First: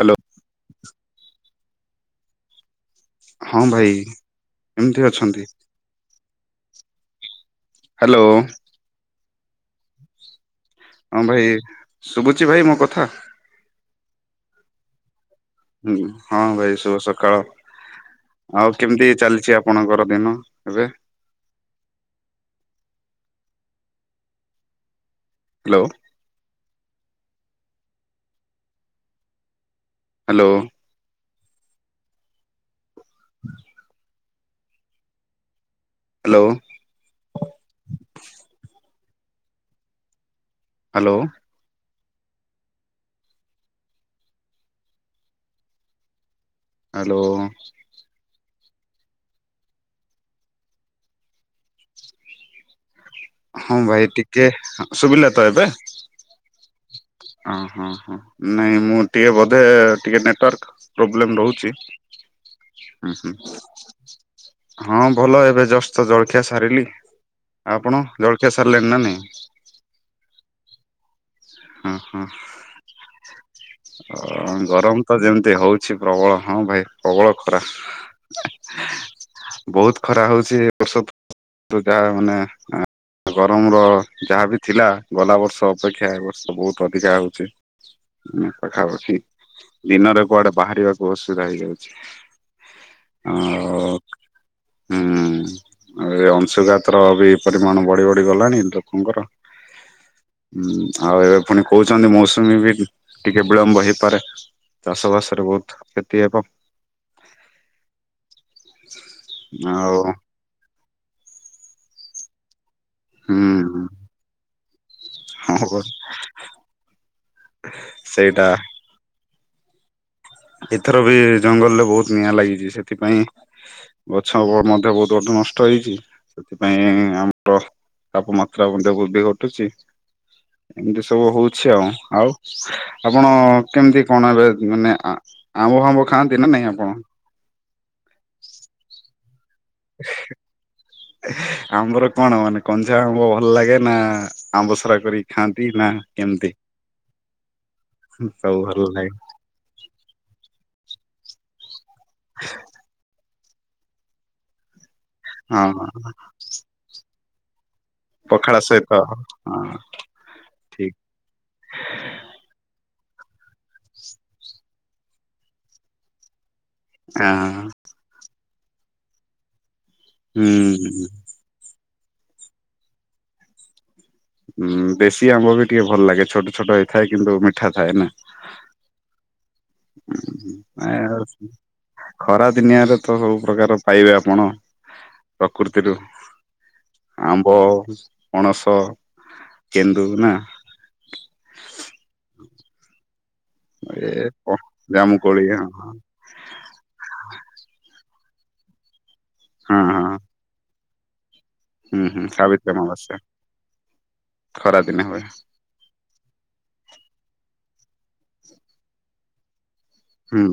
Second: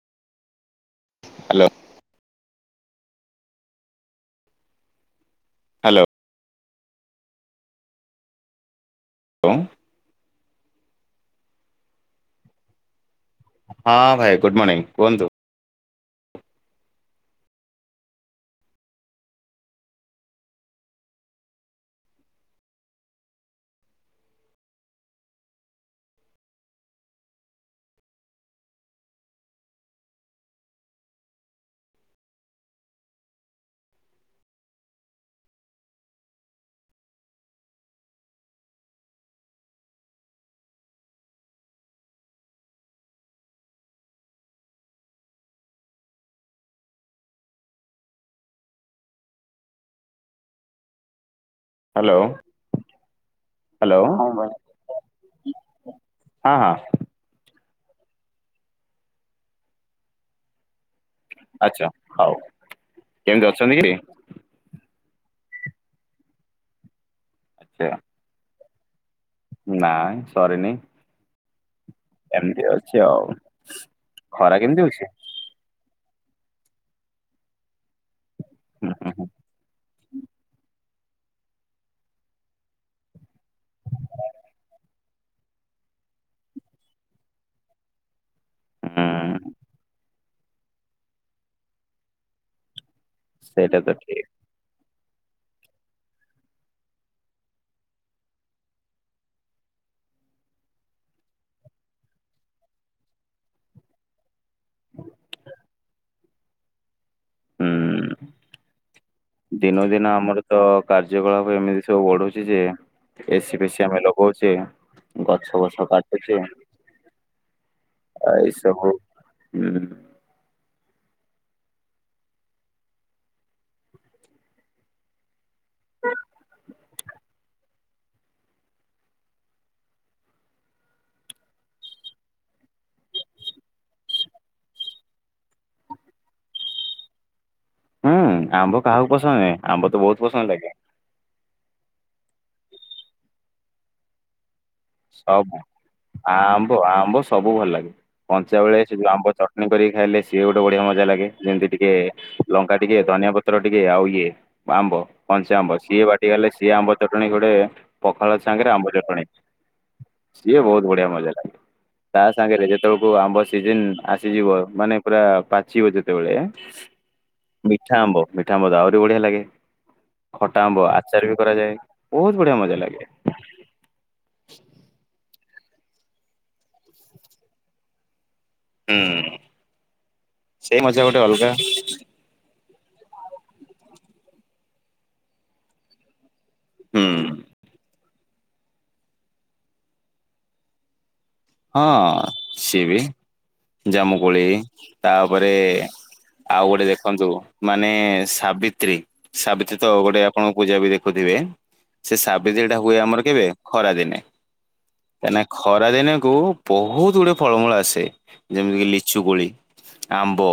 Hello. Hello. ହଁ ଭାଇ କେମିତି ଅଛନ୍ତି? ହାଲୋ। ହାଲୋ। ଓଁ। ହଁ ଭାଇ ଶୁଭୁଛି ଭାଇ ମୋ କଥା। ହଁ ଭାଇ ଗୁଡ୍ ମଣିଙ୍ଗ କୁହନ୍ତୁ। ହୁଁ ହଁ ଭାଇ ଶୁଭ ସକାଳ। ଆଉ କେମିତି ଚାଲିଛି ଆପଣଙ୍କର ଦିନ ଏବେ? ହାଲୋ। ହାଲୋ। ହ [unintelligible] ହାଲୋ। ହାଲୋ। ହାଲୋ। ହାଲୋ। ହଁ ଭାଇ ଟିକେ ଅଁ ଶୁଭିଲା ତ ଏବେ। ହଁ ହଁ। ଅଁ ହଁ ହଁ ନାଇଁ ମୁଁ ଟିକେ ବୋଧେ ଟିକେ ନେଟୱାର୍କ। ପ୍ରୋବ୍ଲେମ ରହୁଛି ଆଚ୍ଛା ହଉ ଉଁ ହୁଁ। କେମିତି ଅଛନ୍ତି କି? ହଁ ଭଲ ଏବେ ଜଷ୍ଟ ତ ଜଳଖିଆ ସାରିଲି ଆଚ୍ଛା ଆପଣ। ଜଳଖିଆ ସାରିଲେଣି ନା ନାଇ? ନାଇଁ ସରିନି। ହଁ ହଁ ଏମିତି ଅଛି ଆଉ ଅଁ ଖରା କେମିତି ଗରମ ହଉଛି? ତ ଯେମିତି ହଉ ଛି ପ୍ରବଳ ହଁ ଭାଇ ପ୍ରବଳ ଖରା ବହୁତ ଖରା ହଉଛି। ଔଷଧ [unintelligible] ଯାହା ମାନେ ଏ ଗରମ ର ଯାହା ବି ଥିଲା ଗଲା ବର୍ଷ ଅପେକ୍ଷା ଏ ବହୁତ ଅଧିକା ହଉଛି। ଉଁ ପାଖାପାଖି ହୁଁ ଦିନରେ କୁଆଡେ ବାହାରିବାକୁ ଅସୁବିଧା ହେଇଯାଉଛି। [unintelligible] ସେଇଟା ତ ଠି ହୁଁ। ଆଉ ଏ ଅଂଶୁଘାତର ବି ପରିମାଣ ବଢ଼ି ବଢ଼ି ଗଲାଣି ଲୋକଙ୍କର ଉଁ ଆଉ ଏବେ ପୁଣି କହୁଛନ୍ତି ମୌସୁମୀ ବି ଟିକେ ବିଳମ୍ବ ହେଇପାରେ। ଦଶ ବର୍ଷ ରେ ବହୁତ୍ କ୍ଷତି ହବ। ହୁଁ ଦିନ କୁ ଆଉ ଦିନ ଆମର ତ କାର୍ଯ୍ୟକଳାପ ଏମିତି ସବୁ ବଢୁଛି ଯେ ଏସି ହୁଁ। ପେସି ଆମେ ଲଗଉଚେ। ଗଛ ହଁ ବଛ କାଟୁଚେ ଆଉ ସେଇଟା ଏଇସବୁ ହୁଁ ଏଥର ବି ଜଙ୍ଗଲରେ ବହୁତ ନିଆଁ ଲାଗିଛି। ସେଥିପାଇଁ ଗଛ ମଧ୍ୟ ବହୁତ ଗଟେ ନଷ୍ଟ ହେଇଛି। ସେଥିପାଇଁ ଆମର ତାପମାତ୍ରା ମଧ୍ୟ ବୃଦ୍ଧି ଘଟୁଛି। ଏମିତି ସବୁ ହଉଛି ଆଉ ଆଉ ଆପଣ କେମିତି କଣ ହେବେ ମାନେ ଆ ଆମ୍ବ ଫାମ୍ବ ଖାଆନ୍ତି ନା ନାଇଁ ଆପଣ? ହୁଁ ଆମ୍ବ କାହାକୁ ପସନ୍ଦ ନାଇଁ ଆମ୍ବ ତ ବହୁତ ପସନ୍ଦ ଆଜ୍ଞା। ଆମ୍ବର କଣ ମାନେ କଞ୍ଚା ଆମ୍ବ ଭଲ ଲାଗେ ନା ଆମ୍ବ ସୋରା ସବୁ ଆମ୍ବ ଆମ୍ବ ସବୁ ଭଲ ଲାଗେ। ସବୁ କଞ୍ଚା ଭଲ ବେଳେ ସେ ଯୋଉ ଲାଗେ ଆମ୍ବ ଚଟ୍ ଣି କରିକି ଖାଇଲେ ସିଏ ଗୋଟେ ବଢିଆ ମଜା ଲାଗେ ଯେମିତି ଟିକେ ଲଙ୍କା ଟିକେ ଧନିଆ ପ ତ୍ର ଟିକେ ଆଉ ଇଏ ଆମ୍ବ କଞ୍ଚ ହଁ ଆମ୍ବ ହଁ ସିଏ ବାଟି ଗଲେ ସିଏ ଆମ୍ବ ଚଟଣି ଗୋଟେ ପଖାଳ ସାଙ୍ଗରେ ଆମ୍ବ ଚଟଣି। ହଁ। ସିଏ ବହୁତ ଠିକ ବଢିଆ ମଜା ଲାଗେ। ତା ସାଙ୍ଗରେ ଯେତେବେଳକୁ ଆମ୍ବ ସିଜନ ଆସିଯିବ ମାନେ ପୁରା ପାଚିବ ଯେତେବେଳେ [inaudible] ଅ ହଁ। ମିଠା ଆମ୍ବ ମିଠା ଆମ୍ବ ଆହୁରି ବଢିଆ ଲାଗେ ହୁଁ ଖଟା ଆମ୍ବ ଆଚାର ବି କରାଯାଏ ବହୁତ ବଢିଆ ମଜା ଲାଗେ। ହୁଁ ବେଶ ସି ଆମ୍ବ ବି ଟିକେ ଭଲ ଲାଗେ ଛୋଟ ଛୋଟ ହେଇ ଥାଏ କିନ୍ତୁ ମିଠା ଥାଏ ନା। ହୁଁ। ସେଇ ଉଁ ମଜା ଆଏ ଗୋଟେ ଅଲଗା ଖରା ଦିନିଆରେ ତ ସବୁ ପ୍ରକାର ପାଇବେ ଆପଣ ପ୍ରକୃତିରୁ। ହୁଁ ଆମ୍ବ ପଣସ କେନ୍ଦୁ ନା। ହଁ ସିଏ ବି ଏ ଜାମୁକୋଳି ଜାମୁକୋଳି ତାପରେ ହଁ ଆଉ ଗୋଟେ ଦେଖନ୍ତୁ ମାନେ ସାବିତ୍ରୀ ସାବିତ୍ରୀ ହଁ ତ ହଁ ଗୋଟେ ଆପଣଙ୍କୁ ପୂଜା ବି ଦେଖ। ଖୁଥିବେ ହୁଁ ସେ ହୁଁ ସାବିତ୍ରୀ ସାବିତ୍ରୀଟା ହୁଏ। ଅମାବାସ୍ୟା ଆମର କେବେ ଖରା ଦିନେ ଖରା ଦିନେ ହୁଏ ହେଲା ଖରାଦିନକୁ ବହୁତ ଗୁଡିଏ ଫଳମୂଳ ଆସେ। ଯେମିତି କିି ଲିଚୁ କୋଳି ଆମ୍ବ ହୁଁ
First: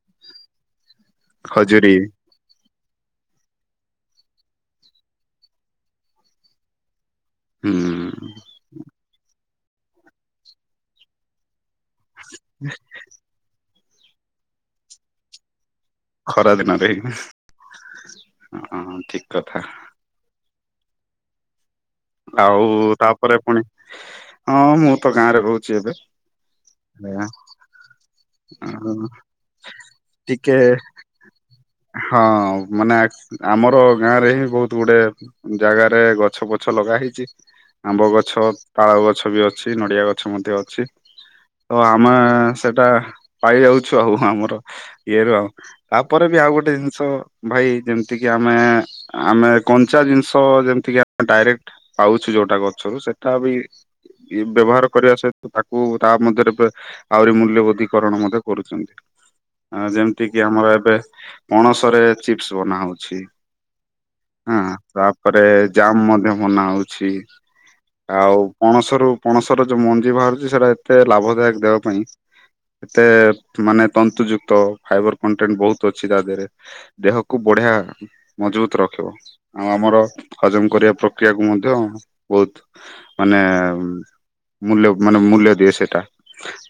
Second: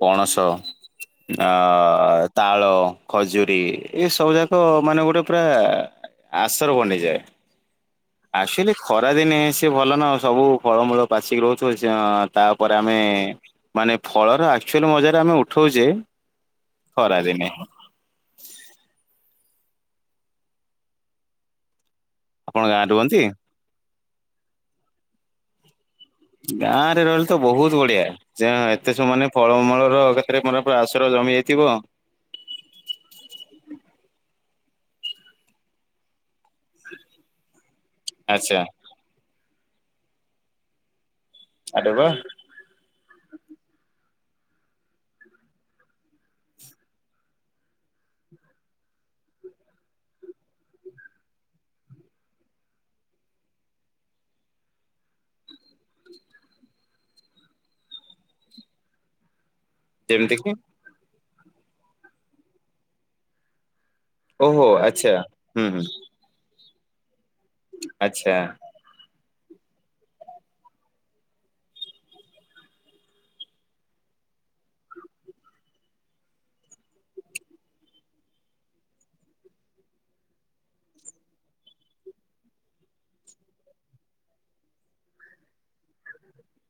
ପଣସ ଆ ଖଜୁରୀ ତାଳ, ଖଜୁରୀ ଏ ସବୁ ଯାକ ମାନେ ଗୋଟେ ପୁରା ଆଶର୍ ବନିଯାଏ। ହୁଁ। ଖରାଦିନେ ସିଏ ଭଲ ନା ସବୁ ଫଳମୂଳ ପାଚିବ। ତାପରେ ଆମେ ମାନେ ଫଳର ଆଚୁଆଲି ମଜାରେ ଆମେ ଉଠଉଛେ। ଖରା ଦିନରେ ଖରା ଦିନେ ହଁ ଠିକ କଥା। ଆପଣ ଗାଁରେ ଆଉ ରୁହନ୍ତି? ତାପରେ ପୁଣି ହଁ ମୁଁ ତ ଗାଁରେ ରହୁଛି ଏବେ। ଗାଁ ରେ ରହିଲେ ତ ବହୁତ ବଢିଆ। ଯେ ହଁ ଏତେ ସମାନେ ଫଳମୂଳ ର କେତରେ ଟିକେ ମାର ପୁରା ଆସର ଜମି ଯାଇଥିବ। ହଁ ମାନେ ଆଶ୍ ଆମର ଗାଁ ରେ ହିଁ ବହୁତ ଗୁଡେ ଜାଗାରେ ଗଛ ପ ଗଛ ଲଗା ହେଇଛି ଆମ୍ବ ଗଛ ଆଚ୍ଛା ତାଳ ଗଛ ବି ଅଛି ନଡିଆ ଗଛ ମଧ୍ୟ ଅଛି। ତ ଆରେ ବା ଆମେ ସେଇଟା ପାଇ ଯାଉଛୁ ଆଉ ଆମର ଇଏରୁ ଆଉ। ତାପରେ ବି ଆଉ ଗୋଟେ ଜିନିଷ ଭାଇ ଯେମିତି କିି ଆମେ ଆମେ କଞ୍ଚା ଜିନିଷ ଯେମିତିକି ଆମେ ଡାଇରେକ୍ଟ ପାଉଛୁ ଯୋଉଟା ଗଛରୁ ସେଟା ବି ବ୍ୟବହାର କରିବା ସହିତ ତାକୁ ତା ମଧ୍ୟରେ ବେ ଆହୁରି ମୂଲ୍ୟବୋଦ୍ଧିକରଣ ମଧ୍ୟ କରୁଚନ୍ତି। ଆ ଯେମିତି କି ଆମର ଏବେ ପଣସରେ ଚିପ୍ସ ବନାହଉଛି। ହଁ ଓହୋ ଆଚ୍ଛା। ତାପରେ ହୁଁ ହୁଁ ଜାମ୍ ମଧ୍ୟ ବନା ହଉଛି ଆଚ୍ଛା ଆଉ ପଣସରୁ ପଣସର ଯୋଉ ମଞ୍ଜି ବାହାରୁଚି ସେଇଟା ଏତେ ଲାଭଦାୟକ ଦେବା ପାଇଁ ଏତେ ମାନେ ତନ୍ତୁଯୁକ୍ତ ଫାଇବର କଣ୍ଟେଣ୍ଟ ବହୁତ ଅଛି ତା ଦେହରେ। ଦେହକୁ ବଢିଆ ମଜବୁତ ରଖିବ ଆଉ ଆମର ହଜମ କରିବା ପ୍ରକ୍ରିୟାକୁୁ ମଧ୍ୟ ବହୁତ ମାନେ ମୂଲ୍ୟ ମାନେ ମୂଲ୍ୟ ଦିଏ ସେଇଟା।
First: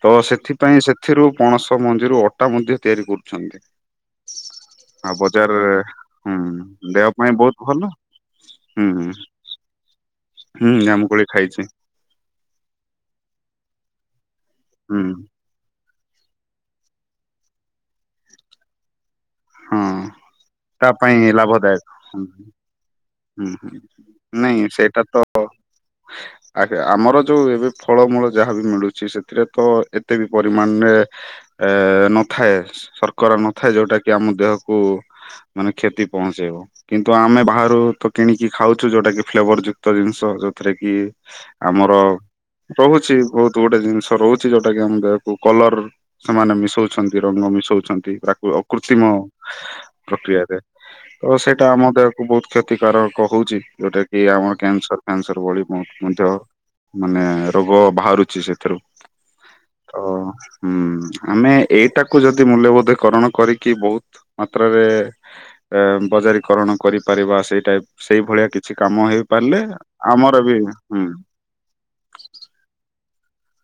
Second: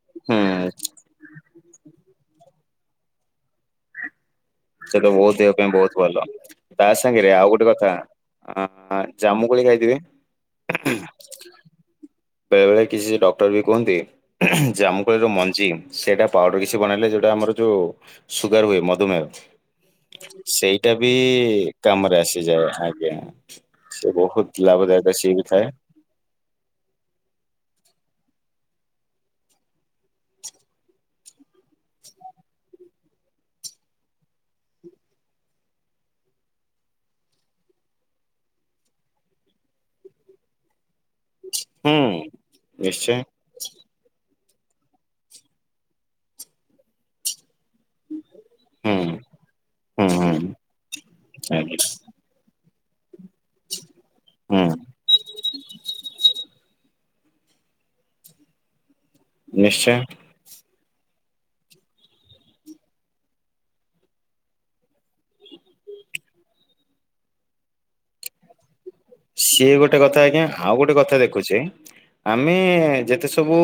ତ ହୁଁ ସେଥିପାଇଁ ସେଥିରୁ ପଣସ ମଞ୍ଜିରୁ ଅଟା ମଧ୍ୟ ତିଆରି କରୁଛନ୍ତି। ସେଟା ଆଉ ବହୁତ ଦେହ ପାଇଁ ବଜାରରେ ବହୁତ ଭଲ। ହୁଁ ତା ଦେହ ପାଇଁ ସାଙ୍ଗରେ ଆଉ ବହୁତ ଗୋଟେ ଭଲ କଥା ଆ ହୁଁ ଆ ଜାମୁ କୋଳି ଖାଇଥିବେ? ହୁଁ ଜାମୁକୋଳି ଖାଇଛି। ବେଳେବେଳେ କିଛି ଡକ୍ଟର ବି କୁହନ୍ତି ହୁଁ ଜାମୁକୋଳିର ମଞ୍ଜି ସେଇଟା ପାଉଡର କିଛି ବନେଇଲେ ଯୋଉଟା ଆମର ଯୋଉ ସୁଗାର ହୁଏ ମଧୁମେହ ହଁ ତା ସେଇଟା ବି ପାଇଁ ଲାଭଦାୟକ। କାମରେ ହୁଁ ଆସିଯାଏ ଆଜ୍ଞା ହୁଁ ହୁଁ ସେ ନାଇଁ ବହୁତ ସେଇଟା ତ ଲାଭଦାୟକ ସିଏ। [unintelligible] [inaudible] ଆଜ୍ଞା ଆମର ଯୋଉ ଏବେ ଫଳମୂଳ ଯାହାବି ମିଳୁଚି ସେଥିରେ ତ ଏତେ ବି ପରିମାଣରେ ଏ ନଥାଏ ଶର୍କରା ନଥାଏ ଯୋଉଟା କି ଆମ ଦେହକୁ ମାନେ କ୍ଷତି ପହଞ୍ଚେଇବ। କିନ୍ତୁ ଆମେ ବାହାରୁ ତ କିଣିକି ଖାଉଛୁ ଯୋଉଟା କି ଫ୍ଲେବର ଯୁକ୍ତ ଜିନିଷ ଯୋଉଥିରେ କି ହୁଁ ଆମର ରହୁଛି ନିଶ୍ଚୟ ବହୁତ ଗୋଟେ ଜିନିଷ ରହୁଛି ଯୋଉଟା କି ଆମ ଦେହକୁ କଲର ସେମାନେ ମିଶଉଛନ୍ତି ରଙ୍ଗ ମିଶଉଛନ୍ତି ପ୍ରାକୃ ହୁଁ କୃତ୍ରିମ ହୁଁ ହୁଁ। ପ୍ରକ୍ରିୟାରେ ତ ସେଇଟା ଆମ ଆଜ୍ଞା ଦେହକୁ ବହୁତ କ୍ଷତିକାରକ କହୁଛି ଯୋଉଟା କି ଆମର ହୁଁ କ୍ୟାନସର କ୍ୟାନସର ଭଳି ମଧ୍ୟ ମାନେ ରୋଗ ବାହାରୁଛି ସେଥିରୁ। ତ ନିଶ୍ଚୟ ହୁଁ ଆମେ ଏଇଟାକୁ ଯଦି ମୂଲ୍ୟବୋଧକରଣ କରି କି ବହୁତ ମାତ୍ରାରେ ଏ ବଜାରୀକରଣ କରିପାରିବା ସେଇ ଟାଇପ ସେଇ ଭଳିଆ କିଛି କାମ ହେଇ ସିଏ ଗୋଟେ କଥା ଆଜ୍ଞା ଆଉ ଗୋଟେ କଥା ଦେଖୁଛି। ଆମେ ଯେତେ ସବୁ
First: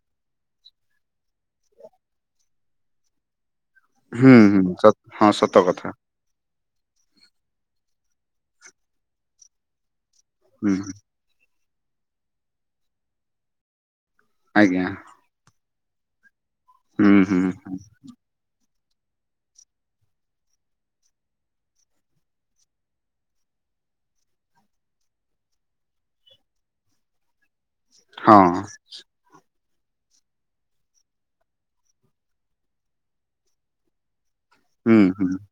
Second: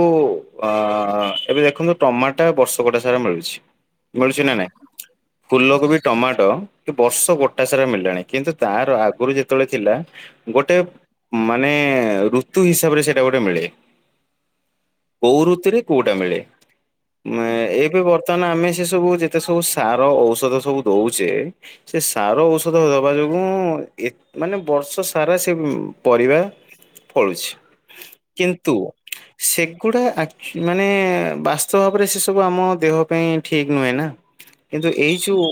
ଆ ଏବେ ଦେଖନ୍ତୁ ଟମାଟା ବର୍ଷକଟା ସାରା ମିଳୁଛି। ହୁଁ ମିଳୁଛି ନା ହୁଁ ନାଇଁ ସ ହଁ ସତ ଫୁଲ କଥା କୋବି ଟମାଟୋ ବର୍ଷ ଗୋଟା ସାରା ମଳିଲାଣି କିନ୍ତୁ ତାର ଆଗରୁ ଯେତେବେଳେ ଥିଲା ହୁଁ ଗୋଟେ ମାନେ ଋତୁ ହିସାବରେ ସେଇଟା ଗୋଟେ ମିଳେ। ଆଜ୍ଞା। କୋଉ ଋତୁରେ କୋଉଟା ମିଳେ। ହୁଁ ହୁଁ ଏବେ ବତ [unintelligible] ଆମେ ସେ ସବୁ ଯେତେ ସବୁ ସାର ଔଷଧ ସବୁ ଦଉଚେ ସେ ସାର ଔଷଧ ଦବା ଯୋଗୁଁ ଏତ ‌ମାନେ ବର୍ଷ ସ ସାରା ସେ ପରିବା ଫଳୁଛି ହଁ କିନ୍ତୁ ସେଗୁଡା ଆଚୁ ମାନେ ବାସ୍ତବ ଭାବରେ ସେ ସବୁ ଆମ ଦେହ ପାଇଁ ଠିକ ନୁହେଁ ନା। [inaudible] କିନ୍ତୁ ଏଇ ହୁଁ ଯଉ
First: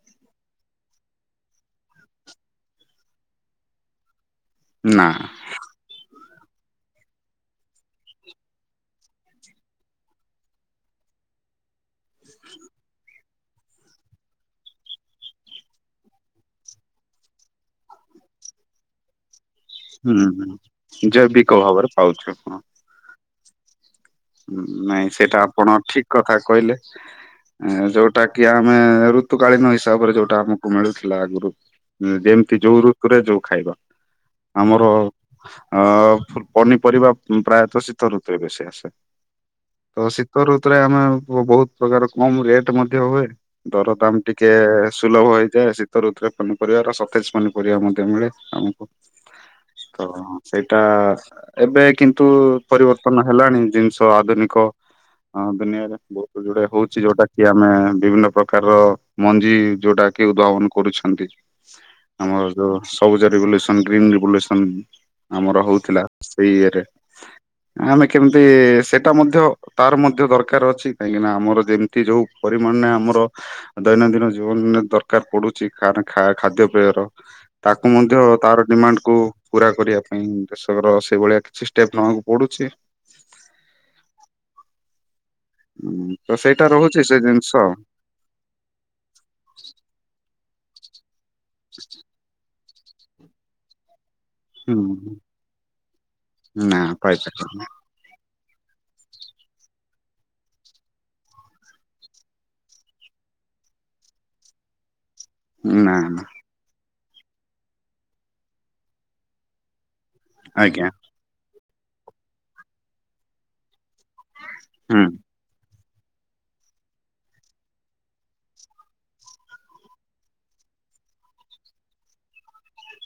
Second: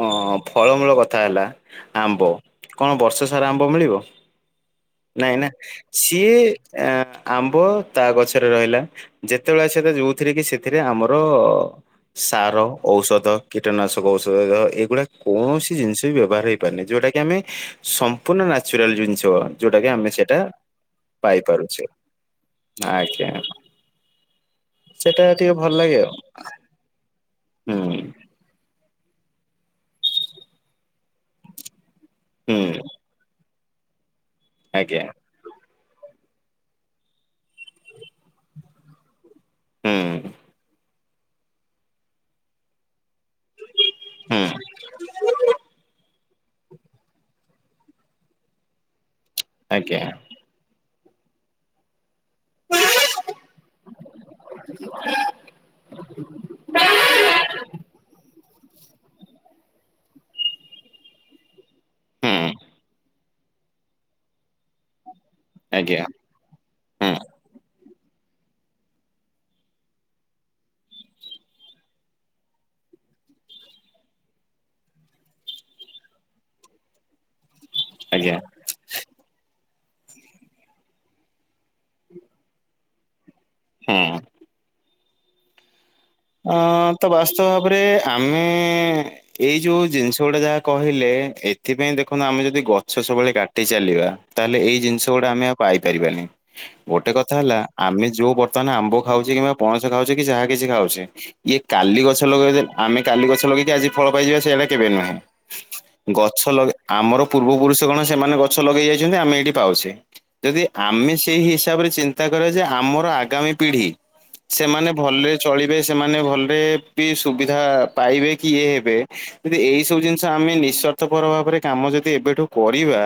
ହଁ, ଫଳମୂଳ କଥା ହେଲା ଆମ୍ବ କଣ ବର୍ଷ ସାରା ଆମ୍ବ ମିଳିବ? ନା ନାଇଁ ନା ସିଏ ଆମ୍ବ ତା ଗଛରେ ରହିଲା ଯେତେବେଳେ ସେ ଯୋଉଥିରେ କି ସେଥିରେ ଆମର ସାର, ଔଷଧ କୀଟନାଶକ ଔଷଧ ଏଗୁଡା କୌଣସି ଜିନିଷ ବି ବ୍ୟବହାର ହେଇପାରୁନି ଯଉଟା କିି ଆମେ ସମ୍ପୂର୍ଣ୍ଣ ନା ନେଚୁରାଲ୍ ଜିନିଷ ଯୋଉଟାକି ଆମେ ହୁଁ ସେଟା ହୁଁ ପାଇ ଜୈବିକ ପାରୁଛେ, ଭାବରେ ପାଉଛୁ ହଁ ଆଜ୍ଞା। ନାଇଁ ସେଟା ସେଇଟା ଟିକେ ଭଲ ଆପଣ ଲାଗେ ଠିକ୍ ଆଉ କଥା କହିଲେ ହୁଁ ଯୋଉଟା କି ଆମେ ଆମେ ଋତୁକାଳୀନ ହିସାବରେ ଯୋଉଟା ଆମକୁ ମିଳୁଥିଲା ଆଗରୁ। ଯେମିତି ହୁଁ ଯୋଉ ଋତୁରେ ଯୋଉ ଖାଇବା ଆମର ଆଜ୍ଞା ଅ ପନିପରିବା ପ୍ରାୟତଃ ଶୀତ ଋତୁରେ ବେଶୀ ଆସେ। ହୁଁ ତ ଶୀତ ଋତୁରେ ଆମେ ବହୁତ୍ ପ୍ରକାର କମ୍ ରେଟ ମଧ୍ୟ ହୁଏ ଦର ଦାମ ହୁଁ ଟିକେ ସୁଲଭ ହେଇଯାଏ ଶୀତ ଋତୁରେ। ପନିପରିବାର ସତେଜ୍ ପନିପରିବା ମଧ୍ୟ ମିଳେ ଆମକୁ ଆଜ୍ଞା ତ ସେଇଟା ଏବେ କିନ୍ତୁ ପରିବର୍ତ୍ତନ ହେଲାଣି ଜିନିଷ ଆଧୁନିକ ହଁ, ଦୁନିଆରେ ବହୁତ୍ ଯୋଉଟା ହଉଛି ଯୋଉଟା କି ଆମେ ବିଭିନ୍ନ ପ୍ରକାରର ମଞ୍ଜି ଯୋଉଟା କି ଉଦ୍ଭାବନ କରୁଛନ୍ତି। ହୁଁ ଆମର ଯୋଉ ସବୁଜ ରିଭୁଲିସନ ଗ୍ରୀନ୍ ରିଭଲୁସନ ଆମର ଆଜ୍ଞା ହଉଥିଲା ସେଇଆରେ ହୁଁ ଆମେ କେମିତି ସେଇଟା ମଧ୍ୟ ତାର ମଧ୍ୟ ଦରକାର ଅଛି କାହିଁକିନା ଆମର ଯେମିତି ଯୋଉ ପରିମାଣରେ ଆମର ଦୈନନ୍ଦିନ ଜୀବନରେ ଦରକାର ପଡୁଛି ଖାନ୍ - ଖାଦ୍ୟପେୟର। ତାକୁ ମଧ୍ୟ ଆଜ୍ଞା ତାର ଡିମାଣ୍ଡକୁୁ ପୁରା କରିବା ପାଇଁ ଦେଶର ସେଇଭଳିଆ କିଛି ଷ୍ଟେପ୍ ନେବାକୁ ପଡୁଛି‌। ହୁଁ। ହୁଁ, ତ ଅ ସେଇଟା ରହୁଛି ତ ସେ ବାସ୍ତବ ଜିନିଷ ଭାବରେ ଆମେ ଏଇ ଯୋଉ ଜିନିଷ ଗୁଡା ଯାହା କହିଲେ ଏ ସେଥିପାଇଁ ଦେଖନ୍ତୁ ଆମେ ଯଦି ଗଛ ସବୁବେଳେ କାଟି ଚାଲିବା ତାହେଲେ ଏଇ ଜିନିଷ ହୁଁ। ଗୁଡା ଆମେ ଆଉ ପାଇପାରିବାନି, ନା ଗୋଟେ କଥା ହେଲା କହିପାରିବନି ଆମେ ଯୋଉ ବର୍ତ୍ତମାନ ଆମ୍ବ ଖାଉଛେ କିମ୍ବା ପଣସ ଖାଉଛେ କି ଯାହା କିଛି ଖାଉଛେ ଇଏ କାଲି ଗଛ ଲଗେଇଦେ ଆମେ କାଲି ଗଛ ଲଗେଇକି ଆଜି ଫଳ ପାଇଯିବା ସେଇଟା କେବେ ନୁହେଁ। ନା ନା ଗଛ ଲଗେଇ ଆମର ପୂର୍ବ ପୁରୁଷ କଣ ସେମାନେ ଗଛ ଲଗେଇ ଯାଇଛନ୍ତି ଆମେ ଏଇଠି ପାଉଛେ। ଯଦି ଆଜ୍ଞା ଆମେ ସେଇ ହିସାବରେ ଚିନ୍ତା କରିବା ଯେ ଆମର ଆଗାମୀ ପିଢି ସେମାନେ ହୁଁ ଭଲରେ ଚଳିବେ ସେମାନେ ଭଲରେ ବି ସୁବିଧା ପାଇବେ କି ଇଏ ହେବେ ଯ ଏଇ ସବୁ ଜିନିଷ ଆମେ ନିସ ନିଃସ୍ଵାର୍ଥ ପର ଭାବରେ କାମ ଯଦି ଏବେଠୁ କରିବା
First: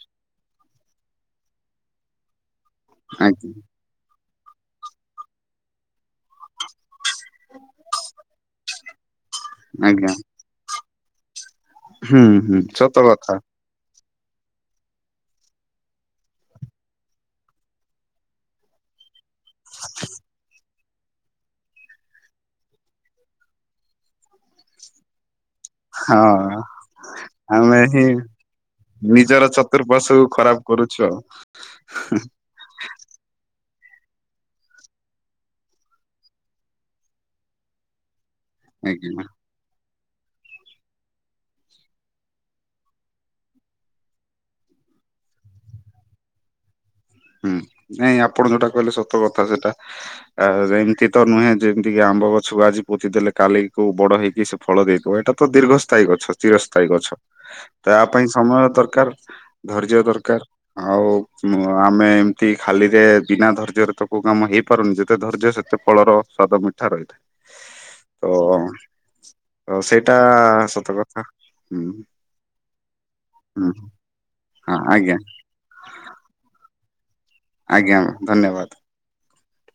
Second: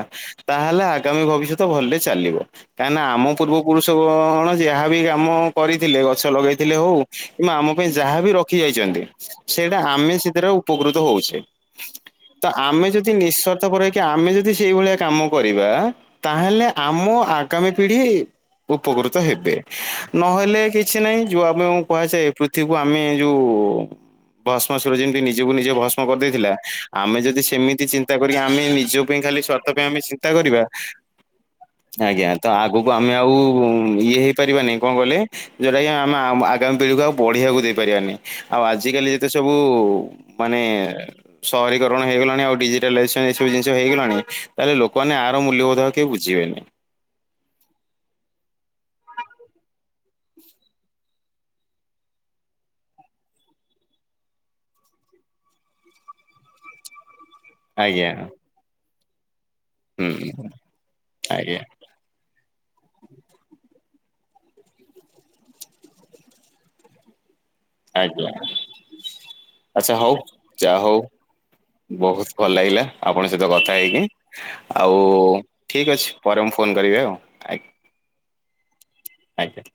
ତାହେଲେ ଆଗାମୀ ଭବିଷ୍ୟତ ଭଲରେ ଚାଲିବ। କାହିଁକି ନା ଆମ ଆଜ୍ଞା। ପୂର୍ବ ପୁରୁଷ କଣ ଯାହାବି କାମ କରିଥିଲେ ଗଛ ଲଗେଇଥିଲେ ହଉ କିମ୍ବା ଆମ ପାଇଁ ଯାହା ବିି ରଖି ଯାଇଛନ୍ତି ସେଇଟା ଆଜ୍ଞା ଆମେ ସେଥିରେ ଉପକୃତ ହଉଛେ। ହୁଁ ତ ହୁଁ ଆମେ ସତ ଯଦି କଥା ନିଃସ୍ୱାର୍ଥ ପର ହେଇକି ଆମେ ଯଦି ସେଇ ଭଳିଆ କାମ କରିବା ତାହେଲେ ଆମ ଆଗାମୀ ପିଢି ଉପକୃତ ହେବେ ନହେଲେ କିଛି ନାହିଁ ଯୋଉ ଆମ କୁହାଯାଏ ପୃଥିବୀକୁ ଆମେ ଯୋଉ ଭସ୍ମ ସୁର ଯେମିତି ନି ନିଜକୁ ନିଜେ ଭସ୍ମ କରିଦେଇଥିଲା ହଁ ଆମେ ଯଦି ଆମେ ସେମିତି ହିଁ ଚିନ୍ତା କରିକି ଆମେ ନିଜ ପାଇଁ ଖାଲି ସ୍ୱାର୍ଥ ପାଇଁ ଆମେ ଚିନ୍ତା କରିବା କରୁଛ ଆଜ୍ଞା [unintelligible] ତ ଆଗକୁ ଆମେ ଆଉ ଇଏ ହେଇପାରିବାନି କଣ କହିଲେ ଯଉରା କି ଆମେ ଆଗାମୀ ପିଢ଼ୀକୁ ଆଉ ବଢ଼ିବାକୁ ଦେଇପାରିବାନି ଆଉ ଆଜିକାଲି ଆଜ୍ଞା ଯେତେ ସବୁ ମାନେ ସହରୀକରଣ ହେଇଗଲାଣି ଆଉ ଡିଜିଟାଲାଇଜେସ ଏବୁ ଜିନିଷ ହେଇଗଲାଣି ତାହେଲେ ଲୋକମାନେ ଆର ମୂଲ୍ୟବୋଧ କେହି ବୁଝିବେନି। ହୁଁ ନାଇଁ ଆପଣ ଯୋଉଟା କହିଲେ ସତ କଥା ସେଟା। ଆ ଏମତି ତ ନୁହେଁ ଯେମିତି କି ଆମ୍ବ ଗଛକୁ ଆଜି ପୋତି ଦେଲେ କାଲି କୋଉ ବଡ ହେଇକି ଫଳ ଦେଇଦେବ ଏଇଟା ତ ଦୀର୍ଘସ୍ଥାୟୀ ଗଛ ଚିର ସ୍ଥାୟୀ ଗଛ। ତା ଆଜ୍ଞା ପାଇଁ ସମୟ ଦରକାର ଧର୍ଯ୍ୟ ହୁଁ ଦରକାର ଆଉ ଉମ ଆଜ୍ଞା ଆମେ ଏମିତି ଖାଲିରେ ବିନା ଧୈର୍ଯ୍ୟରେ ତ କୋଉ କାମ ହେଇପାରୁନି ଯେତେ ଧୈର୍ଯ୍ୟ ସେତେ ଫଳର ସ୍ଵାଦ ମି କଥା ରହେ ତ ଆଜ୍ଞା ତ ଆଚ୍ଛା ହଉ ସେଇଟା ଯାହା ସତ ହଉ କଥା। ହୁଁ ବହୁତ ଭଲ ଲାଗିଲା ଆପଣଙ୍କ ସହିତ ହୁଁ କଥା ହେଇକି। ହଁ ଆଉ ଆଜ୍ଞା ଠିକ୍ ଅଛି ପରେ ମୁଁ ଫୋନ କରିବି ଆଉ ଆଜ୍ଞା। ଆଜ୍ଞା ଧନ୍ୟବାଦ। ଆଜ୍ଞା।